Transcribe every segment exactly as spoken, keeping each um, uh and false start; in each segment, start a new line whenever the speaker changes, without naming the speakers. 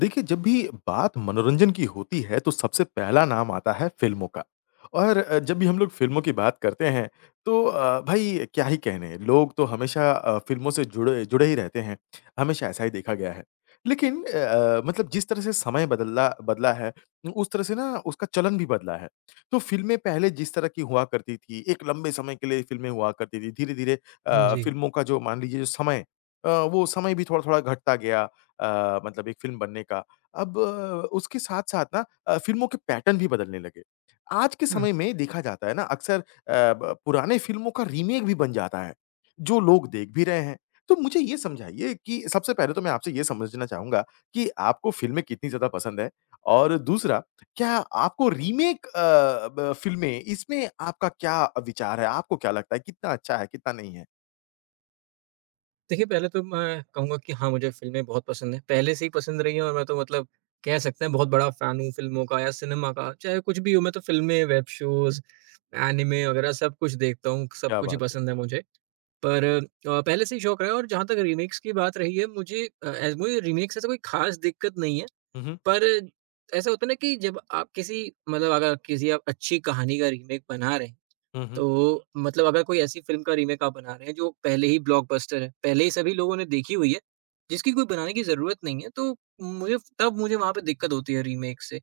देखिए जब भी बात मनोरंजन की होती है तो सबसे पहला नाम आता है फ़िल्मों का और अ, जब भी हम लोग फ़िल्मों की बात करते हैं तो अ, भाई क्या ही कहने लोग तो हमेशा अ, फ़िल्मों से जुड़े जुड़े ही रहते हैं, हमेशा ऐसा ही देखा गया है। लेकिन अ अ, मतलब जिस तरह से समय बदला बदला है उ उस तरह से ना उसका चलन भी बदला है। तो फ़िल्में पहले जिस तरह की हुआ करती थी एक लंबे समय के लिए फ़िल्में हुआ करती थी, धीरे-धीरे
हुँ,
अ,
जी।
फ़िल्मों का जो मान लीजिए समय अ, वो समय भी थोड़ा-थोड़ा घटता गया अ, मतलब एक फ़िल्म बनने का, अब उसके साथ-साथ ना अ, फ़िल्मों के पैटर्न भी बदलने लगे। आज के
हुँ।
समय में देखा जाता है ना अक्सर अ, ब पुराने फ़िल्मों का रीमेक भी बन जाता है, जो लोग देख भी रहे हैं। तो मुझे ये समझाइए कि सबसे पहले तो मैं आपसे ये समझना चाहूँगा कि आपको फ़िल्में कितनी ज़्यादा पसंद है? और दूसरा, क्या आपको रीमेक अ, ब फ़िल्में इसमें आपका क्या विचार है? आपको क्या लगता है कितना अच्छा है, कितना नहीं है?
देखिए पहले तो मैं कहूँगा कि हाँ, मुझे फ़िल्में बहुत पसंद हैं पहले से ही पसंद रही हैं और मैं तो मतलब कह सकते हैं बहुत बड़ा फ़ैन हूँ फ़िल्मों का या सिनेमा का, चाहे कुछ भी हो मैं तो फ़िल्में, वेब शोज़, एनिमे वगैरह सब कुछ देखता हूँ, सब
क्या
कुछ ही
बात है।
पसंद है मुझे। पर अ, पहले से ही शौक रहा है और जहाँ तक रीमेक्स की बात रही है मुझे अ, ए मुझे रीमेक से ऐसा कोई खास दिक्कत नहीं है।
हुँ, हुँ।
पर ऐसा होता है ना कि जब आप किसी मतलब अगर किसी आप अच्छी कहानी का रीमेक बना रहे हैं,
हुँ, हुँ।
तो मतलब अगर कोई ऐसी फ़िल्म का रीमेक आप बना रहे हैं जो पहले ही ब्लॉकबस्टर है, पहले ही सभी लोगों ने देखी हुई है, जिसकी कोई बनाने की जरूरत नहीं है तो उम, मुझे, तब मुझे वहाँ पे दिक्कत होती है रीमेक से।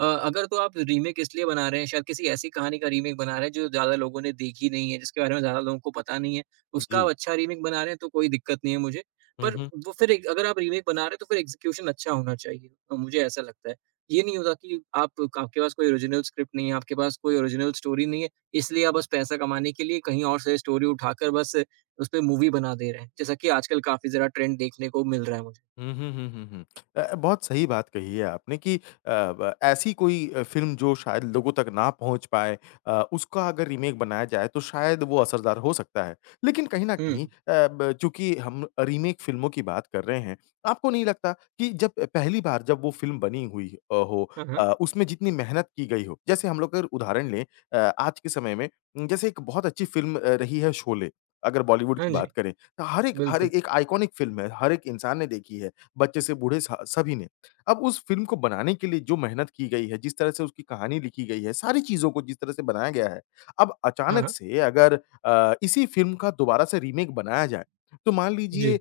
अ, अगर तो आप रीमेक इसलिए बना रहे हैं, शायद किसी ऐसी कहानी का रीमेक बना रहे हैं जो ज़्यादा लोगों ने देखी नहीं है, जिसके बारे में ज़्यादा लोगों को पता नहीं है, उसका आप
जी।
अच्छा रीमेक बना रहे हैं तो कोई दिक्कत नहीं है मुझे।
हुँ,
पर
हुँ।
वो फिर एक अगर आप रीमेक बना रहे हो तो फिर एग्ज़िक्यूशन अच्छा होना चाहिए। अ, मुझे ऐसा लगता है। ये नहीं होता कि आप क आपके पास कोई ओरिजिनल स्क्रिप्ट नहीं है, आपके पास कोई ओरिजिनल स्टोरी नहीं है, इसलिए आप बस पैसा कमाने के लिए कहीं और से स्टोरी उठाकर बस उस पे मूवी बना दे रहे हैं, जैसा कि आजकल काफ़ी ज़रा ट्रेंड देखने को मिल रहा है मुझे।
हुँ, हुँ, हुँ, हुँ, हुँ। अ, बहुत सही बात कही है आपने कि अ, ब ऐसी कोई अ, फ़िल्म जो शायद लोगों तक ना पहुँच पाए अ, उसका अगर रीमेक बनाया जाए तो शायद वो असरदार हो सकता है। लेकिन कहीं न कहीं अ,
हुँ।
ब चूँकि हम अ, रीमेक फ़िल्मों की बात कर रहे हैं, आपको नहीं लगता कि जब पहली बार जब वो फ़िल्म बनी हुई अ, हो
हाँ,
अ,
हाँ।
उसमें जितनी मेहनत की गई हो, जैसे हम लोग अगर उदाहरण लें अ, आज के समय में उम, जैसे एक बहुत अच्छी फ़िल्म अ, रही है शोले, अगर बॉलीवुड
हाँ
की
जी।
बात करें त हर एक, हर ए
बिल्कुल।
एक आइकोनिक फ़िल्म है, हर एक इंसान ने देखी है, बच्चे से बूढ़े स सभी ने। अब उस फ़िल्म को बनाने के लिए जो मेहनत की गई है, जिस तरह से उसकी कहानी लिखी गई है, सारी चीज़ों को जिस तरह से बनाया गया है, अब
हाँ,
अचानक
हाँ।
से अगर अ, इसी फ़िल्म का दोबारा से रीमेक बनाया जाए, तो मान अ,
जी।
लीजिए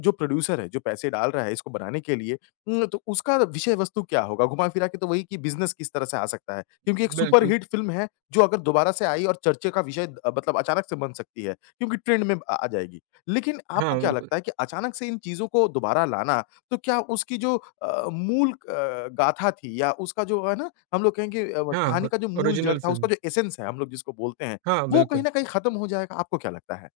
जो प्रोड्यूसर है, जो पैसे डाल रहा है इसको बनाने के लिए उम, तो उसका विषय वस्तु क्या होगा? घुमा-फिरा के तो वही कि बिज़नेस किस तरह से आ सकता है? क्योंकि एक
बिल्कुल।
सुपरहिट फ़िल्म है, जो अगर दोबारा से आई और चर्चे का विषय अ, मतलब अचानक से बन सकती है क्योंकि ट्रेंड में अ, आ जाएगी। लेकिन आपको
हाँ,
क्या
बिल्कुल।
लगता है कि अचानक से इन चीज़ों को दोबारा लाना, तो क्या उसकी जो अ, मूल अ, गाथा थी या उसका जो है ना हम लोग कहेंगे अ, व
हाँ,
कहानी
ओर
का जो मूल जड़
ओरिजिनल
था,
फ़िल्म।
उसका जो एसेंस है हम लोग जिसको बोलते हैं,
हाँ,
वो कहीं
बिल्कुल।
न कहीं खत्म हो जाएगा, आपको क्या लगता है?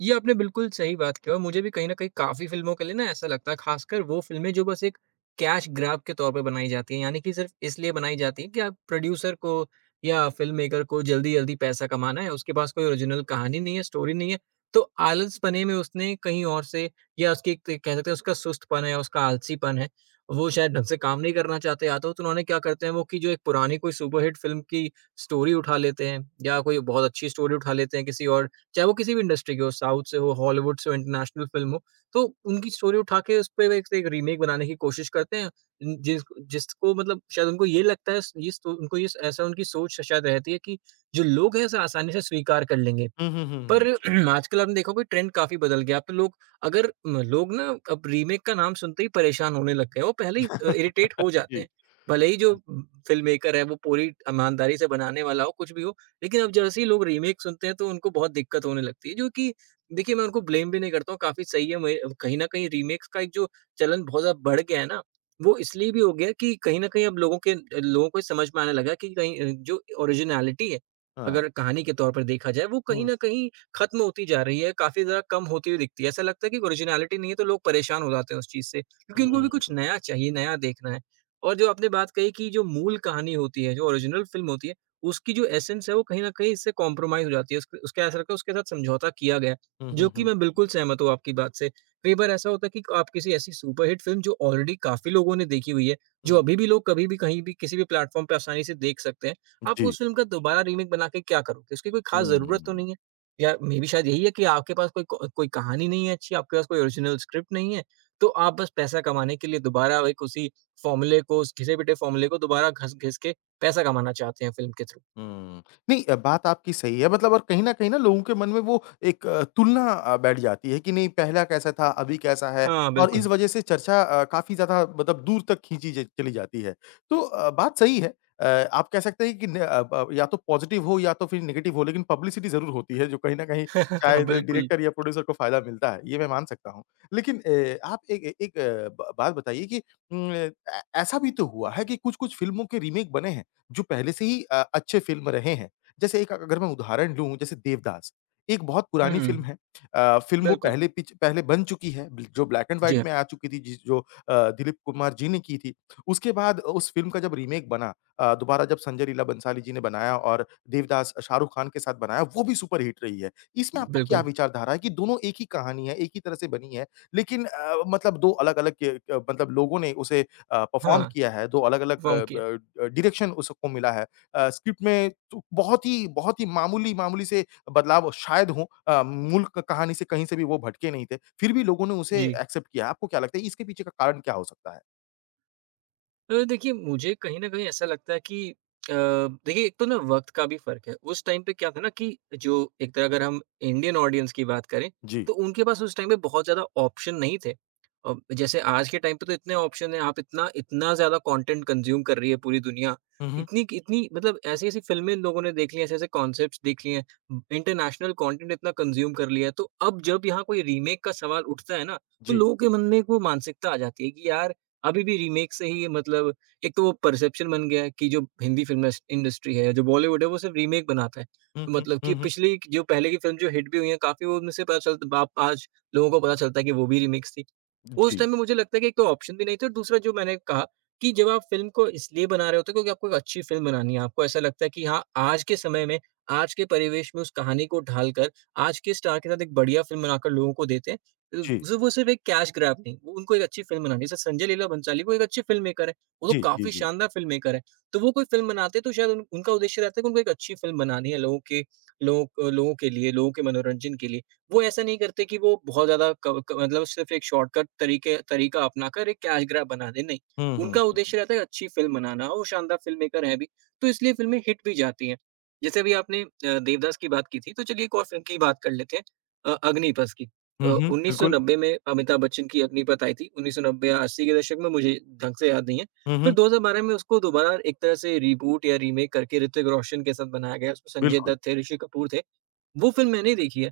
ये आपने बिल्कुल सही बात की है और मुझे भी कहीं न कहीं काफ़ी फिल्मों के लिए ना ऐसा लगता है, खासकर वो फिल्में जो बस एक कैश ग्रैब के तौर पर बनाई जाती हैं। यानी कि सिर्फ इसलिए बनाई जाती हैं कि आप प्रोड्यूसर को या फिल्ममेकर को जल्दी-जल्दी पैसा कमाना है। उसके पास कोई ओरिजिनल कहानी नहीं है, स्टोरी नहीं है। तो आलसपने में उसने कहीं और से या उसकी क कह सकते हैं उसका सुस्तपन है, उसका आलसीपन है। वो शायद ढंग से काम नहीं करना चाहते या तो त उन्होंने क्या करते हैं वो कि जो एक पुरानी कोई सुपर हिट फिल्म की स्टोरी उठा लेते हैं। या कोई बहुत अच्छी स्टोरी उठा लेते हैं किसी और चाहे वो किसी भी इंडस्ट्री की हो, साउथ से हो, हॉलीवुड से हो, इंटरनेशनल फिल्म हो। तो उनकी स्टोरी उठा के उस पर एक से एक रीमेक बनाने की कोशिश करते हैं। उन जिस जिसको मतलब शायद उनको ये लगता है, इस इस को उनको इस ऐसा उनकी सोच श शायद रहती है कि जो लोग हैं, ऐसा आसानी से स्वीकार कर लेंगे।
हुँ, हुँ, हुँ,
पर
हुँ।
आजकल आपने देखा होगा ट्रेंड काफ़ी बदल गया। अब लोग अगर म लोग ना अब रीमेक का नाम सुनते ही परेशान होने लग गए हैं। वो पहले ही अ, इरिटेट हो जाते हैं।
जी,
भले ही जो
हाँ।
फिल्ममेकर है वो पूरी एक ईमानदारी से बनाने वाला हो, कुछ भी हो। लेकिन अब जैसे ही लोग रीमेक सुनते हैं तो उनको बहुत दिक्कत होने लगती है, जो कि देखिए मैं उनको ब्लेम भी नहीं करता हूँ। काफ़ी सही है मुझे अ, कहीं न कहीं रीमेक्स का एक जो चलन बहुत ज़्यादा बढ़ गया है ना। वो इसलिए भी हो गया है कि कहीं न कहीं अब लोगों के अ, लोगों को ये समझ में आने लगा है कि कहीं अ, जो ओरिजिनैलिटी है,
हाँ।
अगर कहानी के तौर पर देखा जाए, वो कहीं
हुँ।
न कहीं खत्म होती जा रही है, काफ़ी ज़्यादा कम होती हुई दिखती है। ऐसा लगता है कि ओरिजिनैलिटी नहीं है तो लोग परेशान हो जाते हैं उस चीज़ से। क्योंकि उनको भी
हुँ।
कुछ नया चाहिए, नया देखना है। और जो आपने बात कही कि जो मूल कहानी होती है, जो ओरिजिनल फिल्म होती है, उसकी जो एसेंस है वो कहीं न कहीं इससे कॉम्प्रोमाइज़ हो जाती है। उसक उसके ऐसा लगता है, उसके साथ समझौता किया गया,
हुँ,
जो
हुँ,
कि
हुँ।
मैं बिल्कुल सहमत हूँ आपकी बात से। कई बार ऐसा होता है कि आप किसी ऐसी सुपर हिट फिल्म जो ऑलरेडी काफ़ी लोगों ने देखी हुई है। जो
हुँ।
अभी भी लोग कभी भी, कहीं भी, किसी भी प्लेटफॉर्म पे आसानी से देख सकते हैं। आप
जी।
उस फिल्म का दोबारा रीमेक बनाके क्या करोगे? उसकी कोई खास ज़रूरत तो
हुँ।
नहीं है। या मेबी शायद यही है कि आपके पास कोई को कोई कहानी नहीं है अच्छी, आपके पास कोई ओरिजिनल स्क्रिप्ट नहीं है। तो आप बस पैसा कमाने के लिए दोबारा एक उसी फॉर्मूले को, उस घिसे-पिटे फॉर्मूले को दोबारा घस घिस के पैसा कमाना चाहते हैं फिल्म के थ्रू।
हुँ। नहीं, बात आपकी सही है मतलब और कहीं न कहीं ना लोगों के मन में वो एक अ, तुलना अ, बैठ जाती है कि नहीं पहला कैसा था, अभी कैसा है
हाँ,
और इस
बिल्कुल।
वजह से चर्चा अ, काफ़ी ज़्यादा मतलब दूर तक खींची ज चली जाती है। तो अ, बात सही है अ, आप कह सकते हैं कि न अब अब या तो पॉज़िटिव हो या तो फिर नेगेटिव हो लेकिन पब्लिसिटी ज़रूर होती है। जो कहीं न कहीं शायद
बिल्कुल।
डायरेक्टर या प्रोड्यूसर को फायदा मिलता है, ये मैं मान सकता हूँ। लेकिन ए आप एक ए एक ब बात बताइए कि उम अ, ऐ ऐसा भी तो हुआ है कि कुछ-कुछ फिल्मों के रीमीक बने हैं, जो पहले से ही अ, अच्छे फिल्म रहे हैं। जैसे एक अ, अगर मैं उदाहरण दूँ जैसे देवदास एक बहुत पुरानी
हुँ,
फिल्म है। अ, फिल्म वो
बिल्कुल।
पहले पिच पहले बन चुकी है बिल जो ब्लैक एंड
जी,
व्हाइट में
हाँ।
आ चुकी थी, जिस जो अ, दिलीप कुमार जी ने की थी। उसके बाद उस फिल्म का जब रीमेक बना अ, दोबारा जब संजय लीला भंसाली जी ने बनाया और देवदास अ, शाहरुख खान के साथ बनाया, वो भी सुपरहिट रही है। इसमें आपका क्या
बिल्कुल।
विचारधारा है कि दोनों एक ही कहानी है, एक ही तरह से बनी है लेकिन अ अ, मतलब दो अलग-अलग ये अ, मतलब लोगों ने उसे अ, परफॉर्म
हाँ,
किया है। दो अलग-अलग
वो
अ,
क्या?
ब अ, डायरेक्शन उस सबको मिला है। अ, स्क्रिप्ट में चु बहुत ही, बहुत ही मामूली, मामूली से बदलाव अ, शायद हों। अ, मूल क कहानी से कहीं से भी वो भटके नहीं थे फिर भी लोगों ने उसे
जी।
एक्सेप्ट किया। आपको क्या लगता है इसके पीछे का कारण क्या हो सकता है?
अ, देखिए, मुझे कहीं न कहीं ऐसा लगता है कि अ, देखिए एक तो ना वक़्त का भी फ़र्क है। उस टाइम पे क्या था ना कि जो एक तरह अगर हम इंडियन ऑडियंस की बात करें,
जी।
तो उनके पास उस टाइम पे बहुत ज़्यादा ऑप्शन नहीं थे। अ, जैसे आज के टाइम पे तो इतने ऑप्शन हैं, आप इतना-इतना ज़्यादा कंटेंट कंज़्यूम कर रही है पूरी दुनिया।
हुँ, हुँ।
इतनी इतनी मतलब ऐसी-ऐसी फिल्में इन लोगों ने देख ली हैं, ऐसे-ऐसे कांसेप्ट्स देख लिए हैं, इंटरनेशनल कंटेंट इतना कंज़्यूम कर लिया है तो अब जब यहाँ कोई रीमेक का सवाल उठता है ना, तो
जी।
लोगों के मन में वो एक मानसिकता आ जाती है कि यार, अभी भी रीमेक से ही मतलब, एक तो वो परसेप्शन बन गया है कि जो हिंदी फ़िल्म इंडस्ट्री है, जो बॉलीवुड है वो सिर्फ रीमेक बनाता है।
हुँ, हुँ।
मतलब
हुँ,
कि
हुँ।
पिछले जो पहले की फ़िल्म जो हिट भी हुई हैं, काफ़ी वो उनमें से पता चलता है बाद आज लोगों को पता चलता है कि वो भी रिमिक्स थी, उस
जी।
टाइम पे मुझे लगता है कि एक तो ऑप्शन भी नहीं थे और दूसरा जो मैंने कहा, कि जब आप फ़िल्म को इसलिए बना रहे होते हो क्योंकि आपको एक अच्छी फ़िल्म बनानी है आपको ऐसा लगता है कि हाँ आज के समय में, आज के परिवेश में उस कहानी को ढालकर, आज के स्टार के साथ एक बढ़िया फ़िल्म बनाकर लोगों को देते हैं, उ
जी।
वो सब वो सिर्फ एक कैश ग्रैब नहीं, वो उनको एक अच्छी फ़िल्म बनानी है। जैसे संजय लीला भंसाली वो एक अच्छे फ़िल्ममेकर हैं, वो तो
जी। जी,
काफ़ी
जी।
शानदार फ़िल्ममेकर हैं। तो वो कोई फ़िल्म बनाते हैं तो शायद उनका उद्देश्य रहता है कि उनको एक अच्छी फ़िल्म बनानी है लोगों के लोग लोगों के लिए, लोगों के मनोरंजन के लिए। वो ऐसा नहीं करते कि वो बहुत ज़्यादा क क मतलब सिर्फ एक शॉर्टकट तरीके तरीका अपना कर एक कैश ग्रैब बना दें नहीं,
हुँ, हुँ,
उनका
हुँ, हुँ।
उद्देश्य रहता है अच्छी फ़िल्म बनाना, वो शानदार फ़िल्ममेकर हैं भी, तो इसलिए फिल्में हिट भी जाती है। जैसे अभी आपने अ, देवदास की बात की थी तो चलिए एक और फ़िल्म की ही बात कर लेते हैं अ, अग्निपथ की। अ,
हुँ, हुँ,
उन्नीस सौ
बिल्कुल।
नब्बे में अमिताभ बच्चन की अग्निपथ आई थी, उन्नीस सौ नब्बे या अस्सी के दशक में, मुझे ढंग से याद नहीं है,
हुँ,
फिर
हुँ।
दो हज़ार बारह में उसको दोबारा एक तरह से रीबूट या रीमेक करके ऋतिक रोशन के साथ बनाया गया उसमें संजय
बिल्कुल।
दत्त थे, ऋषि कपूर थे, वो फ़िल्म मैंने देखी है।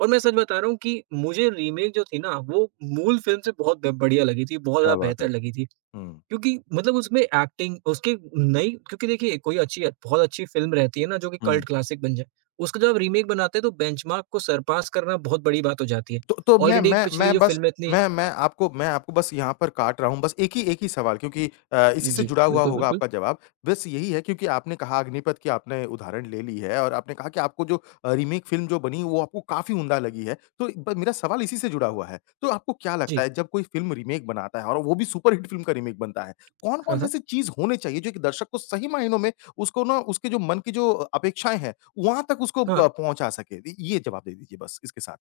और मैं सच बता रहा हूँ कि मुझे रीमेक जो थी ना वो मूल फ़िल्म से बहुत ब बढ़िया लगी थी, बहुत
क्या
ज़्यादा
बात है।
बेहतर लगी थी।
हुँ।
क्योंकि मतलब उसमें ऐक्टिंग उसकी नई क्योंकि देखिए कोई अच्छी है बहुत अच्छी फ़िल्म रहती है ना जो कि
हुँ।
कल्ट क्लासिक बन जाए, उसका जब आप रीमेक बनाते हैं तो बेंचमार्क को सरपास करना बहुत बड़ी बात हो जाती है,
तो मैं
ऑलरेडी
मैं
पिछली
मैं
जो
बस
फ़िल्म इतनी
मैं मैं आपको मैं आपको बस यहाँ पर काट रहा हूँ बस एक ही एक ही सवाल क्योंकि अ, इसी से
जी,
जुड़ा हुआ होगा
बिल्कुल-बिल्कुल।
आपका जवाब, बस यही है क्योंकि आपने कहा अग्निपथ की आपने उदाहरण ले ली है और आपने कहा कि आपको जो अ, रीमेक फ़िल्म जो बनी वो आपको काफ़ी उम्दा लगी है। तो ब मेरा सवाल इसी से जुड़ा हुआ है। तो आपको क्या लगता
जी।
है जब कोई फ़िल्म रीमेक बनाता है और वो भी सुपरहिट फ़िल्म का रीमेक बनता है,
हाँ,
कौन-कौन सी
हाँ।
ऐसी चीज होनी चाहिए जो कि दर्शक को सही मायनों में, उसको ना उसके जो मन की जो अपेक्षाएँ हैं वहाँ तक उसको अ,
हाँ।
पहुँचा सके द ये जवाब दे दीजिए बस इसके साथ।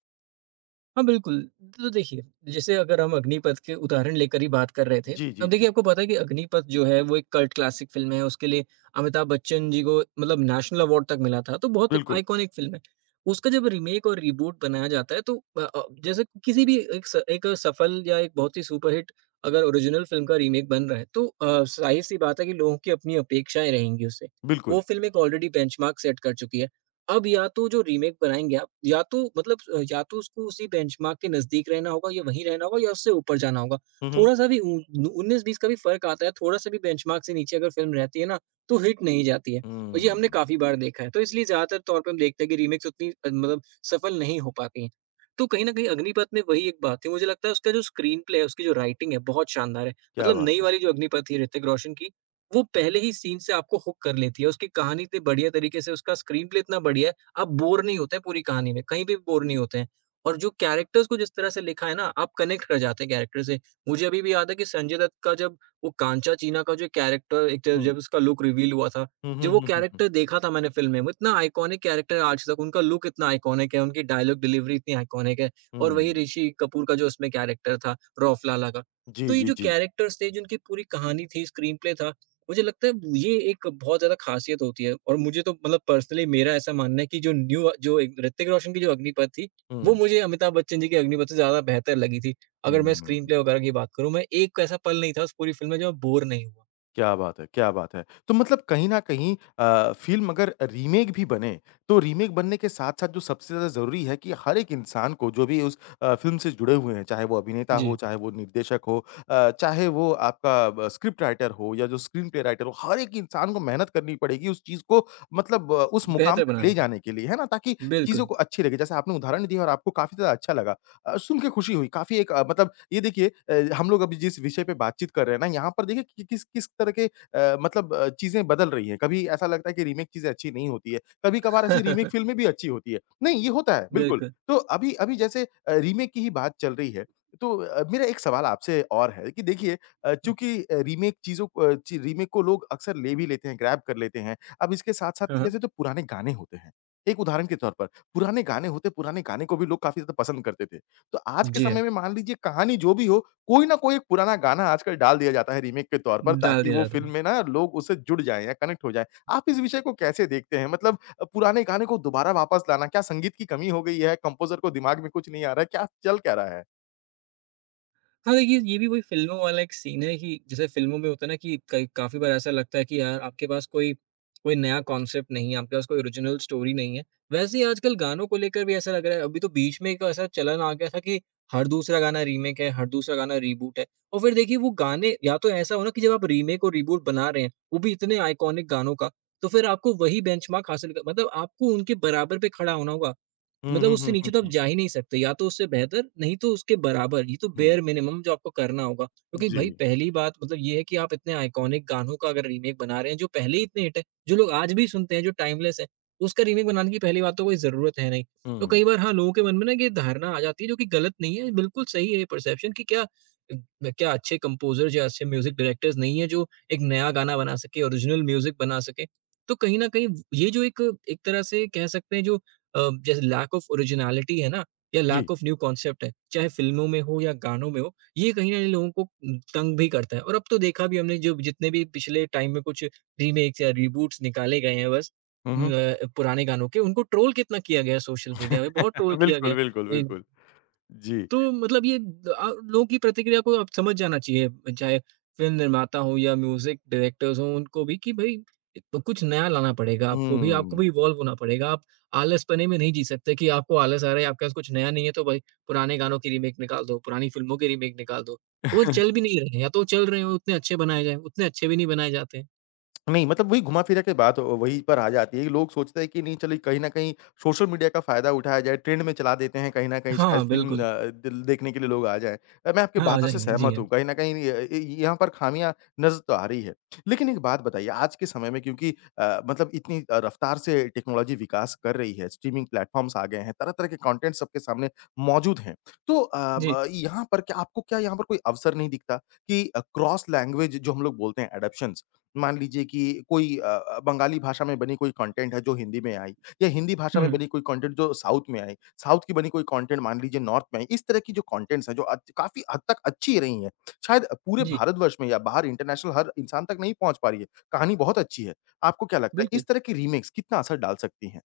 हाँ, बिल्कुल। तो देखिए, जैसे अगर हम अग्निपथ के उदाहरण लेकर ही बात कर रहे थे,
जी, जी,
अब
जी।
देखिए आपको पता है कि अग्निपथ जो है वो एक कल्ट क्लासिक फ़िल्म है उसके लिए अमिताभ बच्चन जी को मतलब नेशनल अवार्ड तक मिला था तो बहुत
बिल्कुल।
आइकॉनिक फ़िल्म है। उसका जब रीमेक और रिबूट बनाया जाता है तो अ अ, जैसे किसी भी एक स एक सफल या एक बहुत ही सुपरहिट अगर ओरिजिनल फ़िल्म का रीमेक बन रहा है तो अ, ज़ाहिर-सी बात है कि लोगों की अपनी अपेक्षाएँ रहेंगी उससे,
बिल्कुल।
वो फ़िल्म एक ऑलरेडी बेंचमार्क सेट कर चुकी है। अब या तो जो रीमेक बनाएँगे आप या तो मतलब या तो उसको उसी बेंचमार्क के नज़दीक रहना होगा या वहीं रहना होगा या उससे ऊपर जाना होगा।
हुँ, हुँ।
थोड़ा-सा भी उ उन्नीस बीस का भी फ़र्क आता है। थोड़ा-सा भी बेंचमार्क से नीचे अगर फ़िल्म रहती है ना तो हिट नहीं जाती है और
हुँ,
ये हमने
हुँ।
काफ़ी बार देखा है। तो इसलिए ज़्यादातर तौर पर हम देखते हैं कि रीमेक उतनी मतलब सफल नहीं हो पाती हैं। तो कहीं न कहीं अग्निपथ में वही एक बात थी मुझे लगता है उसका जो स्क्रीनप्ले है, उसकी जो राइटिंग है बहुत शानदार है,
क्या
मतलब
बात
नई
है!
वाली जो अग्निपथ थी ऋतिक रोशन की, वो पहले ही सीन से आपको हूक कर लेती है, उसकी कहानी इतने बढ़िया तरीके से उसका स्क्रीनप्ले इतना बढ़िया है, आप बोर नहीं होते पूरी कहानी में, कहीं भी बोर नहीं होते हैं। और जो कैरेक्टर्स को जिस तरह से लिखा है ना, आप कनेक्ट कर जाते हैं कैरेक्टर से, मुझे अभी भी याद है कि संजय दत्त का जब वो कांचा चीना का जो कैरेक्टर एक तरह
हुँ।
जब उसका लुक रिवील हुआ था,
हुँ, हुँ,
जब वो
हुँ, हुँ, हुँ।
कैरेक्टर देखा था मैंने फ़िल्म में, उतना आइकॉनिक कैरेक्टर है आज तक, उनका लुक इतना आइकॉनिक है, उनकी डायलॉग डिलीवरी इतनी आइकॉनिक है और वही
हुँ।
ऋषि कपूर का जो उसमें कैरेक्टर था रफ लाला का।
जी,
तो ये
जी,
जो
जी।
कैरेक्टर्स थे जिनकी पूरी कहानी थी, स्क्रीनप्ले था, मुझे लगता है ये एक बहुत ज़्यादा खासियत होती है और मुझे तो मतलब पर्सनली मेरा ऐसा मानना है कि जो न्यू जो एक ऋतिक रोशन की जो अग्निपथ थी, वो
हुँ।
मुझे अमिताभ बच्चन जी की अग्निपथ से ज़्यादा बेहतर लगी थी।
हुँ,
अगर मैं
हुँ।
स्क्रीनप्ले वगैरह की बात करूँ मैं एक ऐसा पल नहीं था उस पूरी फ़िल्म में जब मैं बोर नहीं हुआ।
क्या बात है क्या बात है। तो मतलब कहीं न कहीं अ, फ़िल्म अगर रीमेक भी बने तो रीमेक बनने के साथ-साथ जो सबसे ज़्यादा ज़रूरी है कि हर एक इंसान को जो भी उस अ, फ़िल्म से जुड़े हुए हैं, चाहे वो अभिनेता हो,
जी।
चाहे वो निर्देशक हो, अ, चाहे वो आपका ब स्क्रिप्ट राइटर हो या जो स्क्रीन पे राइटर हो, हर एक इंसान को मेहनत करनी पड़ेगी उस चीज़ को मतलब अ, उस मुकाम
बेहतर
तक ले
बनाने के
जाने के लिए। है ना? ताकि
लिए।
चीज़ों
बिल्कुल।
को अच्छी लगे, जैसे आपने उदाहरण दिया और आपको काफ़ी ज़्यादा अच्छा लगा। अ, सुनके खुशी हुई काफ़ी एक अ, मतलब ये देखिए अ, हम लोग अभी जिस विषय पे बातचीत कर रहे हैं ना यहाँ पर देखिए कि किस-किस तरह के अ, मतलब अ, चीज़ें बदल रही हैं, कभी ऐसा लगता है कि रीमेक चीज़ अच्छी नहीं होती है। कभी-कभार ऐसी रीमेक फ़िल्म भी अच्छी होती है। नहीं, ये होता है बिल्कुल
बिल्कुल।
तो अभी अभी जैसे अ, रीमेक की ही बात चल रही है तो अ, मेरा एक सवाल आपसे और है कि देखिए अ, चूंकि अ, रीमेक चीज़ों अ, रीमेक को लोग अक्सर ले भी लेते हैं, ग्रैब कर लेते हैं। अब इसके
हाँ,
साथ-साथ
हाँ।
जैसे तो पुराने गाने होते हैं, एक उदाहरण के तौर पर पुराने गाने होते हैं, पुराने गाने को भी लोग काफ़ी ज़्यादा पसंद करते थे। तो आज के
जी हाँ।
समय में मान लीजिए कहानी जो भी हो कोई ना कोई पुराना गाना आजकल डाल दिया जाता है रीमेक के तौर पर
डाल
ताकि
दिया
वो
जाता
फ़िल्म
है।
में ना लोग उससे जुड़ जाएँ या कनेक्ट हो जाएँ। आप इस विषय को कैसे देखते हैं, मतलब अ, पुराने गाने को दोबारा वापस लाना, क्या संगीत की कमी हो गई है, कम्पोज़र को दिमाग में कुछ नहीं आ रहा है, क्या चल क्या रहा है?
हाँ, ये ये भी कोई फ़िल्मों वाला एक सीन है कि जैसे फ़िल्मों में होता है ना कि कई काफ़ी बार ऐसा लगता है कि अ, आपके पास कोई कोई नया कॉन्सेप्ट नहीं है, आपके पास कोई ओरिजिनल स्टोरी नहीं है। वैसे ही आजकल गानों को लेकर भी ऐसा लग रहा है अभी तो बीच में एक ऐसा चलन आ गया था कि हर दूसरा गाना रीमेक है, हर दूसरा गाना रीबूट है। और फ़िर देखिए वो गाने या तो ऐसा हो ना कि जब आप रीमेक और रीबूट बना रहे हैं, वो भी इतने आइकॉनिक गानों का, तो फ़िर आपको वही बेंचमार्क हासिल कर मतलब आपको उनके बराबर पे खड़ा होना होगा,
हुँ,
मतलब
हुँ,
उससे
हुँ, हुँ,
नीचे तो आप
हुँ।
जा ही नहीं सकते या तो उससे बेहतर, नहीं तो उसके बराबर ये तो
हुँ।
बेयर मिनिमम जो आपको करना होगा क्योंकि भई
जी।
पहली बात मतलब ये है कि आप इतने आइकॉनिक गानों का अगर रीमेक बना रहे हैं जो पहले ही इतने हिट हैं, जो लोग आज भी सुनते है, जो टाइमलेस हैं, उसका रीमेक बनाने की पहली बात तो कोई ज़रूरत है नहीं। तो
हुँ।
कई बार हाँ, लोगों के मन में ना ये धारणा आ जाती है जो कि ग़लत नहीं है बिल्कुल सही है ये परसेप्शन कि क्या उम, ब क्या अच्छे कम्पोज़र या अच्छे म्यूज़िक डायरेक्टर नहीं है जो एक नया गाना बना सके, ओरिजनल म्यूज़िक बना सके। तो कहीं न कहीं ये जो एक एक तरह से कह सकते हैं जो अ, जैसे लैक ऑफ ओरिजिनैलिटी है ना? या
जी।
लैक ऑफ़ न्यू कॉन्सेप्ट है, चाहे फिल्मों में हो या गानों में हो, ये कहीं न कहीं लोगों को उम, तंग भी करता है और अब तो देखा भी हमने जो जितने भी पिछले टाइम में कुछ रीमेक्स या रीबूट्स निकाले गए हैं बस
हुँ,
उम
हुँ।
अ, पुराने गानों के उनको ट्रोल कितना किया गया सोशल मेडिया में बहुत ट्रोल किया
बिल्कुल,
गया।
बिल्कुल,
इम
बिल्कुल, जी।
तो मतलब ये अ, लोगों की प्रतिक्रिया को अब समझ जाना चाहिए अ, चाहे फ़िल्म निर्माता हों या म्यूज़िक डायरेक्टर्स हों उनको भी कि भई अ, तो कुछ नया लाना पड़ेगा आपको भी, आपको
हम्म।
भी इवॉल्व होना पड़ेगा आप आलसपने में नहीं जी सकते कि आपको आलस आ रहा है या आपके पास कुछ नया नहीं है तो भई पुराने गानों की रीमेक निकाल दो पुरानी फिल्मों की रीमेक निकाल दो। वो चल भी नहीं रहे हैं या तो वो चल रहे हों उतने अच्छे बनाए गए, उतने अच्छे भी नहीं बनाए जाते हैं।
नहीं, मतलब वही घुमा-फ़िरा के बात व वहीं पर आ जाती है कि लोग सोचते हैं कि नहीं चलिए कहीं न कहीं सोशल मीडिया का फ़ायदा उठाया जाए, ट्रेंड में चला देते हैं कहीं न कहीं शायद
हाँ,
फ़िल्म
बिल्कुल।
अ, द देखने के लिए लोग आ जाए। मैं आपकी
हाँ, आ
बातों से
जाएँगे। जी
सहमत
हाँ।
हूँ, कहीं न कहीं य ये यहाँ पर खामियाँ नज़र तो आ रही है। लेकिन एक बात बताइए आज के समय में क्योंकि अ, मतलब इतनी रफ्तार से टेक्नोलॉजी विकास कर रही है, स्ट्रीमिंग प्लेटफॉर्म्स आ गए हैं, तरह-तरह के कॉन्टेंट सबके सामने मौजूद हैं। तो अ,
जी।
ब यहाँ पर क्या आपको क्या यहाँ पर कोई अवसर नहीं दिखता कि क्रॉस लैंग्वेज जो हम लोग बोलते हैं अडॉप्शंस। मान लीजिए कि अ अ, कोई बंगाली भाषा में बनी कोई कॉन्टेंट है जो हिंदी में आई या हिंदी भाषा में
हुँ।
बनी कोई कॉन्टेंट जो साउथ में आई, साउथ की बनी कोई कॉन्टेंट मान लीजिए नॉर्थ में आई, इस तरह की जो कॉन्टेंट्स हैं जो अ, काफ़ी हद तक अच्छी रही हैं। शायद पूरे
जी।
भारतवर्ष में या बाहर इंटरनेशनल हर इंसान तक नहीं पहुँच पा रही है, कहानी बहुत अच्छी है। आपको क्या लगता है
बिल्कुल।।
इस तरह की रीमेक्स कितना असर डाल सकती हैं?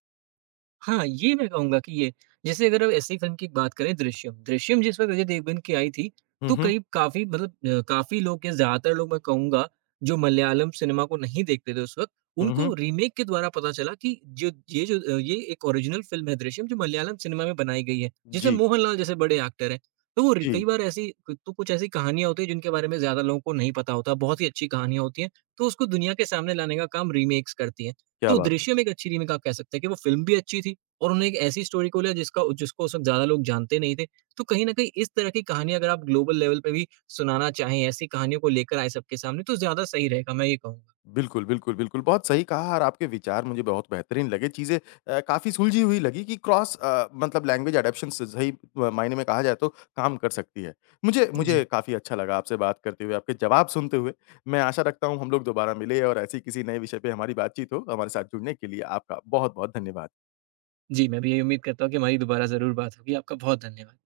हाँ, ये मैं कहूँगा कि ये जैसे अगर हम ऐसी फ़िल्म की एक बात करें दृश्यम, दृश्यम जिसमें अजय देवगन की आई थी
हुँ,
तो
हुँ।
कहीं काफ़ी मतलब अ, काफ़ी लोग या ज़्यादातर लोग मैं कहूँगा, जो मलयालम सिनेमा को नहीं देखते थे उस वक़्त,
हुँ,
उनको
हुँ।
रीमेक के द्वारा पता चला कि जो ये जो ये एक ओरिजिनल फ़िल्म है दृश्यम जो मलयालम सिनेमा में बनाई गई है। जिसमें
जी।
मोहनलाल जैसे बड़े एक्टर हैं। तो र
जी।
कई बार ऐसी तो कुछ ऐसी कहानियाँ होती हैं जिनके बारे में ज़्यादा लोगों को नहीं पता होता। बहुत ही अच्छी कहानियाँ होती हैं, तो उसको दुनिया के सामने लाने का काम रीमेक्स करती हैं।
क्या
तो
बात है।
दृश्यम एक अच्छी रीमेक आप कह सकते हैं कि वो फ़िल्म भी अच्छी थी और उन्होंने एक ऐसी स्टोरी को लिया जिसका जिसको उस वक़्त ज़्यादा लोग जानते नहीं थे। तो कहीं न कहीं इस तरह की कहानियाँ अगर आप ग्लोबल लेवल पे भी सुनाना चाहें, ऐसी कहानियों को लेके आए सबके सामने, तो ज़्यादा सही रहेगा मैं ये कहूँगा।
बिल्कुल, बिल्कुल, बिल्कुल। बहुत सही कहा और आपके विचार मुझे बहुत बेहतरीन लगे, चीज़ें अ, काफ़ी सुलझी हुई लगी कि क्रॉस अ, मतलब लैंग्वेज अडॉप्शंस स सही मायने में कहा जाए तो काम कर सकती है। मुझे मुझे
जी।
काफ़ी अच्छा लगा आपसे बात करते हुए, आपके जवाब सुनते हुए, मैं आशा रखता हूँ हम लोग दोबारा मिले और ऐसे ही किसी नए विषय पे हमारी बातचीत हो। हमारे साथ जुड़ने के लिए आपका बहुत-बहुत धन्यवाद।
जी, मैं भी यही उम्मीद करता हूँ कि हमारी दोबारा ज़रूर बात होगी। आपका बहुत धन्यवाद।